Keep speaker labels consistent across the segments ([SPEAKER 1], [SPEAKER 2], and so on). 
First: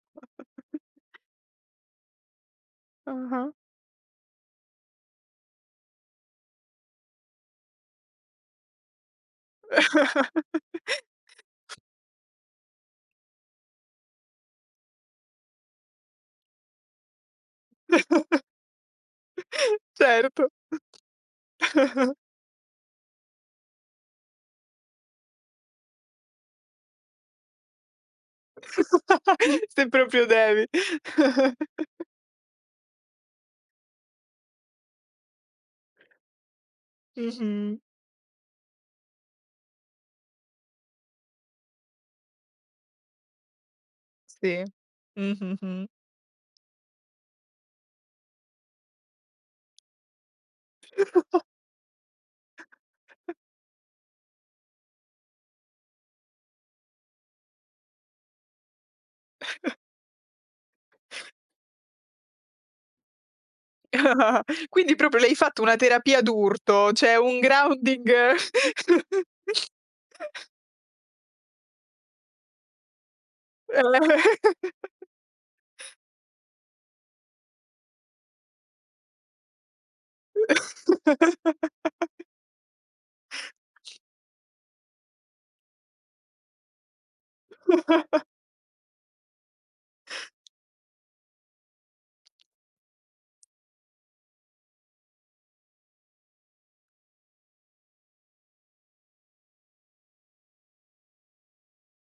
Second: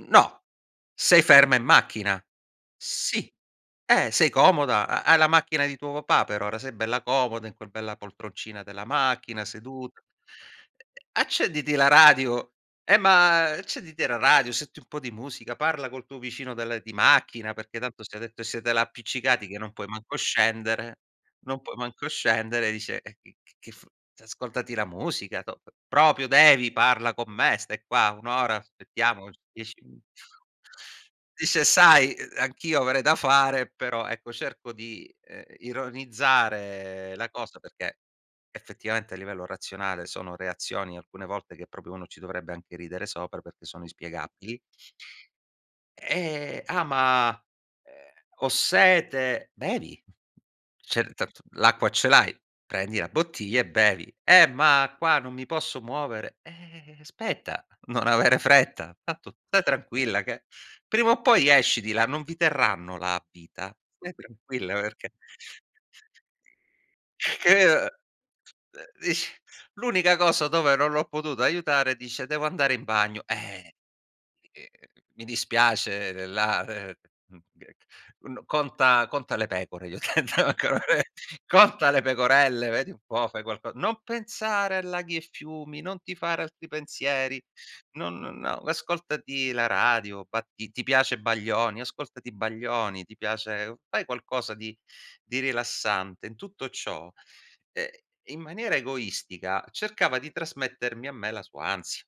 [SPEAKER 1] No, sei ferma in macchina. Sì,
[SPEAKER 2] Ah-ah.
[SPEAKER 1] eh, sei comoda, ha hai la macchina di tuo papà però, ora sei bella comoda in quel bella poltroncina della macchina sedu e e accenditi la radio eh, ma accenditi la radio, senti un po' di musica, parla col tuo vicino del di macchina, perché tanto se ha detto siete là appiccicati, che non puoi manco
[SPEAKER 2] Certo.
[SPEAKER 1] scendere, non puoi manco scendere, dice, eh, che che f ascoltati la musica, top proprio devi, parla con me, stai qua 1 ora, aspettiamo 10
[SPEAKER 2] Se
[SPEAKER 1] [unintelligible]
[SPEAKER 2] proprio devi.
[SPEAKER 1] dice, sai, uh, anch'io avrei da fare, però ecco cerco di, ehm, ironizzare la cosa
[SPEAKER 2] Mh-mh.
[SPEAKER 1] perché effettivamente a livello razionale sono reazioni alcune volte che proprio uno ci dovrebbe anche ridere sopra, perché sono inspiegabili.
[SPEAKER 2] Sì, mh-mh, mh.
[SPEAKER 1] Ehm: “Ah, ma, ehm, ho sete”. Bevi. C'è il tart l'acqua ce l'hai, prendi la bottiglia e bevi. “Eh, ma qua non mi posso muovere”. Eh, aspetta, non avere fretta. Tanto sta tranquilla che prima o poi esci di là, non vi terranno là a vita. Stai tranquilla,
[SPEAKER 2] Quindi
[SPEAKER 1] perché
[SPEAKER 2] proprio le hai fatto una terapia d'urto, cioè un
[SPEAKER 1] che, uh
[SPEAKER 2] grounding
[SPEAKER 1] uh, ish l'unica cosa dove non l'ho potuta aiutare, dice: “Devo andare in bagno”. Eh, ehm, mi dispiace, la uhm, mhmm, uhm, n conta conta le pecore, gli ho detto. [unintelligible] Conta le pecorelle, vedi un po', fai qualco non pensare a laghi e fiumi, non ti fare altri pensieri. Non no, ascoltati la radio. Ba ti ti piace Baglioni, ascoltati Baglioni, ti piace fai qualcosa di di rilassante in tutto ciò, ehm, in maniera egoistica cercava di trasmettermi a me la sua ansia.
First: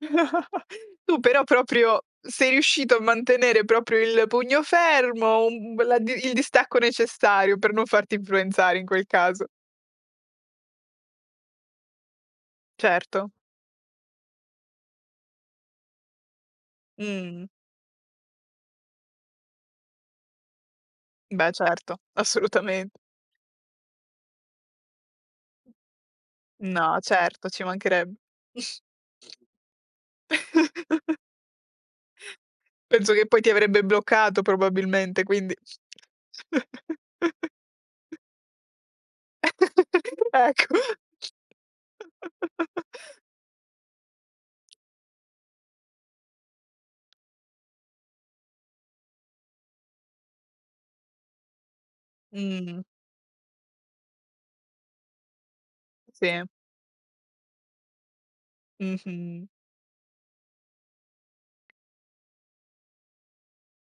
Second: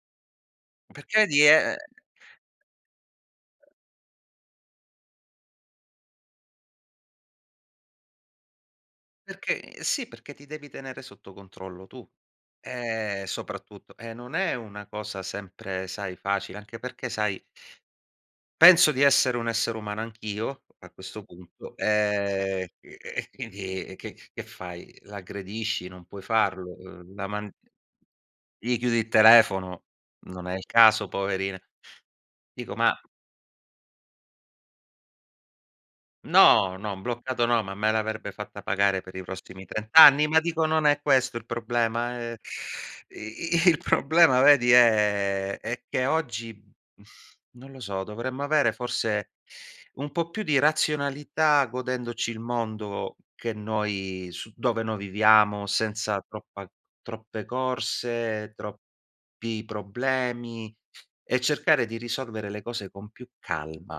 [SPEAKER 2] Tu
[SPEAKER 1] Perché lì
[SPEAKER 2] però
[SPEAKER 1] è
[SPEAKER 2] proprio sei riuscito a mantenere proprio il pugno fermo, un b la d il distacco necessario per non farti influenzare in quel caso.
[SPEAKER 1] Perché sì, perché ti devi tenere sotto controllo tu. Eh
[SPEAKER 2] Certo.
[SPEAKER 1] soprattutto e non è una cosa sempre sai facile, anche perché sai
[SPEAKER 2] Mh.
[SPEAKER 1] penso di essere un essere umano anch'io a questo
[SPEAKER 2] Beh,
[SPEAKER 1] punto,
[SPEAKER 2] certo.
[SPEAKER 1] ehm, chi
[SPEAKER 2] Assolutamen
[SPEAKER 1] e quindi e che che fai? L'aggredisci? Non puoi farlo.
[SPEAKER 2] No,
[SPEAKER 1] La
[SPEAKER 2] certo,
[SPEAKER 1] man
[SPEAKER 2] ci manchereb
[SPEAKER 1] gli chiudi il telefono, non è il caso poverina. Dico, ma
[SPEAKER 2] Penso che poi ti avrebbe bloccato probabilmente, quindi
[SPEAKER 1] No, no, bloccato no, ma me l'avrebbe fatta pagare per i prossimi 30 anni, ma
[SPEAKER 2] Ecco.
[SPEAKER 1] dico non è questo il problema, eh. I il problema, vedi, è è che oggi, non lo so, dovremmo avere forse un po' più di razionalità, godendoci il
[SPEAKER 2] Mh.
[SPEAKER 1] mondo che noi su dove noi viviamo, senza
[SPEAKER 2] Sì.
[SPEAKER 1] troppa troppe corse,
[SPEAKER 2] Mh-mh.
[SPEAKER 1] troppi problemi, e cercare di risolvere le cose con più calma.